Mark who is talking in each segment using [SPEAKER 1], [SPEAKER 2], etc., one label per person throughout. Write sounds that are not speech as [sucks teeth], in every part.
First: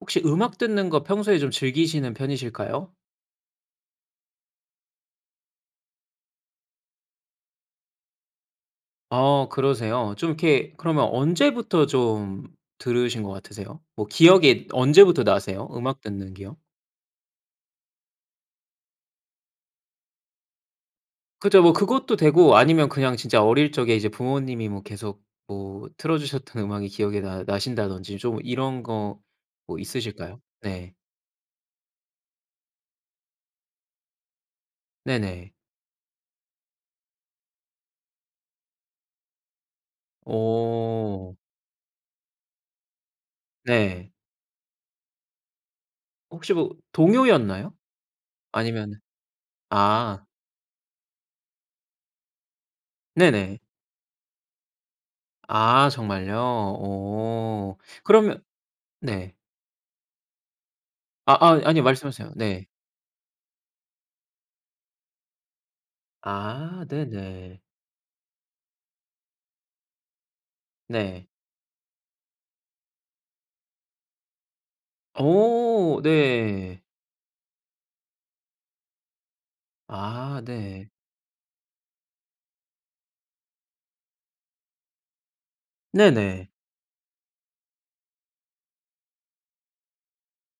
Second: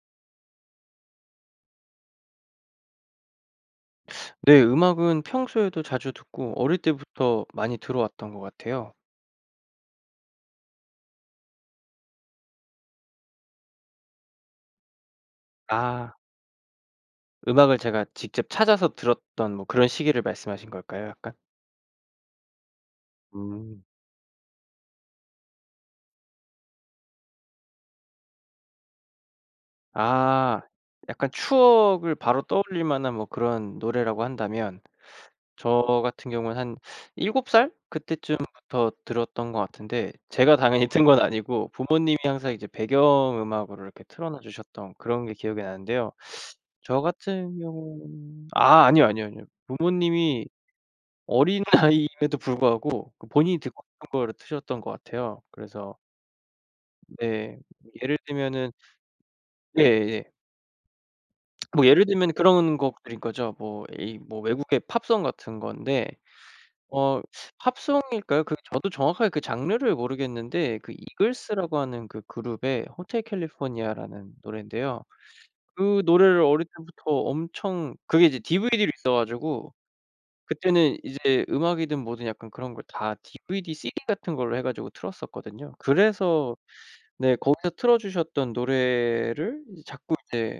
[SPEAKER 1] 혹시 음악 듣는 거 평소에 좀 즐기시는 편이실까요?
[SPEAKER 2] [sucks teeth] 네. 음악은 평소에도 자주 듣고 어릴 때부터 많이 들어 왔던 것 같아요.
[SPEAKER 1] 아 그러세요? 좀 이렇게 그러면 언제부터 좀 들으신 것 같으세요? 뭐 기억이 언제부터 나세요, 음악
[SPEAKER 2] 아.
[SPEAKER 1] 듣는 기억?
[SPEAKER 2] 음악을 제가 직접 찾아서 들었던 뭐 그런 시기를 말씀하신 걸까요 약간?
[SPEAKER 1] 그쵸. 뭐 그것도 되고 아니면 그냥 진짜 어릴
[SPEAKER 2] 음.
[SPEAKER 1] 적에 이제 부모님이 뭐 계속 뭐 틀어주셨던 음악이 기억에 나 나신다든지 좀 이런 거 뭐 있으실까요?
[SPEAKER 2] 아.
[SPEAKER 1] 네.
[SPEAKER 2] 약간 추억을 바로 떠올릴 만한 뭐 그런 노래라고 한다면.
[SPEAKER 1] 네네.
[SPEAKER 2] [sucks teeth] 저 같은 경우는 한 [sucks teeth] 7 살 그때쯤부터 들었던 것 같은데. 제가 당연히 튼 건
[SPEAKER 1] 오.
[SPEAKER 2] 아니고 부모님이 항상 이제 배경음악으로 이렇게
[SPEAKER 1] 네.
[SPEAKER 2] 틀어놔 주셨던 그런 게 기억이 나는데요.
[SPEAKER 1] 혹시
[SPEAKER 2] [sucks teeth]
[SPEAKER 1] 뭐
[SPEAKER 2] 저 같은
[SPEAKER 1] 동요였나요?
[SPEAKER 2] 경우는 아
[SPEAKER 1] 아니면은
[SPEAKER 2] 아니요, 아니요, 아니요.
[SPEAKER 1] 아.
[SPEAKER 2] 부모님이 어린 아이임에도 불구하고 본인이
[SPEAKER 1] 네네.
[SPEAKER 2] 듣고 싶은 거를 트셨던 것 같아요.
[SPEAKER 1] 아
[SPEAKER 2] 그래서
[SPEAKER 1] 정말요?
[SPEAKER 2] 네.
[SPEAKER 1] 오. [sucks teeth]
[SPEAKER 2] 예를
[SPEAKER 1] 그러면
[SPEAKER 2] 들면은
[SPEAKER 1] 네.
[SPEAKER 2] 예예.
[SPEAKER 1] 아 아
[SPEAKER 2] [tsk]
[SPEAKER 1] 아니요,
[SPEAKER 2] 뭐 예를 들면
[SPEAKER 1] 말씀하세요. 네.
[SPEAKER 2] 그런 곡들인 거죠. 뭐 외국의 팝송 같은 건데
[SPEAKER 1] 아
[SPEAKER 2] 어
[SPEAKER 1] 네네.
[SPEAKER 2] [sucks teeth] 팝송일까요? 그 저도 정확하게 그 장르를 모르겠는데 그
[SPEAKER 1] 네.
[SPEAKER 2] Eagles라고 하는 그 그룹의 Hotel California라는 노래인데요.
[SPEAKER 1] 오.
[SPEAKER 2] 그 노래를 어릴
[SPEAKER 1] 네.
[SPEAKER 2] 때부터 엄청 그게 이제 DVD로 있어 가지고
[SPEAKER 1] 아 네.
[SPEAKER 2] 그때는 이제 음악이든 뭐든 약간 그런 걸 다 DVD, CD 같은 걸로 해 가지고 틀었었거든요.
[SPEAKER 1] 네네.
[SPEAKER 2] 그래서 네 거기서 틀어 주셨던 노래를 자꾸 이제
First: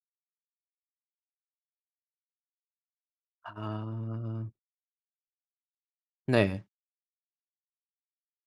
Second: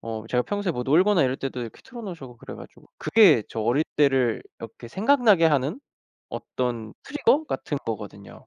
[SPEAKER 2] 어 제가 평소에 뭐 놀거나 이럴 때도 이렇게 틀어 놓으시고 그래 가지고 그게 저 어릴 때를
[SPEAKER 1] 아.
[SPEAKER 2] 이렇게 생각나게 하는
[SPEAKER 1] 네.
[SPEAKER 2] 어떤 trigger 같은 거거든요.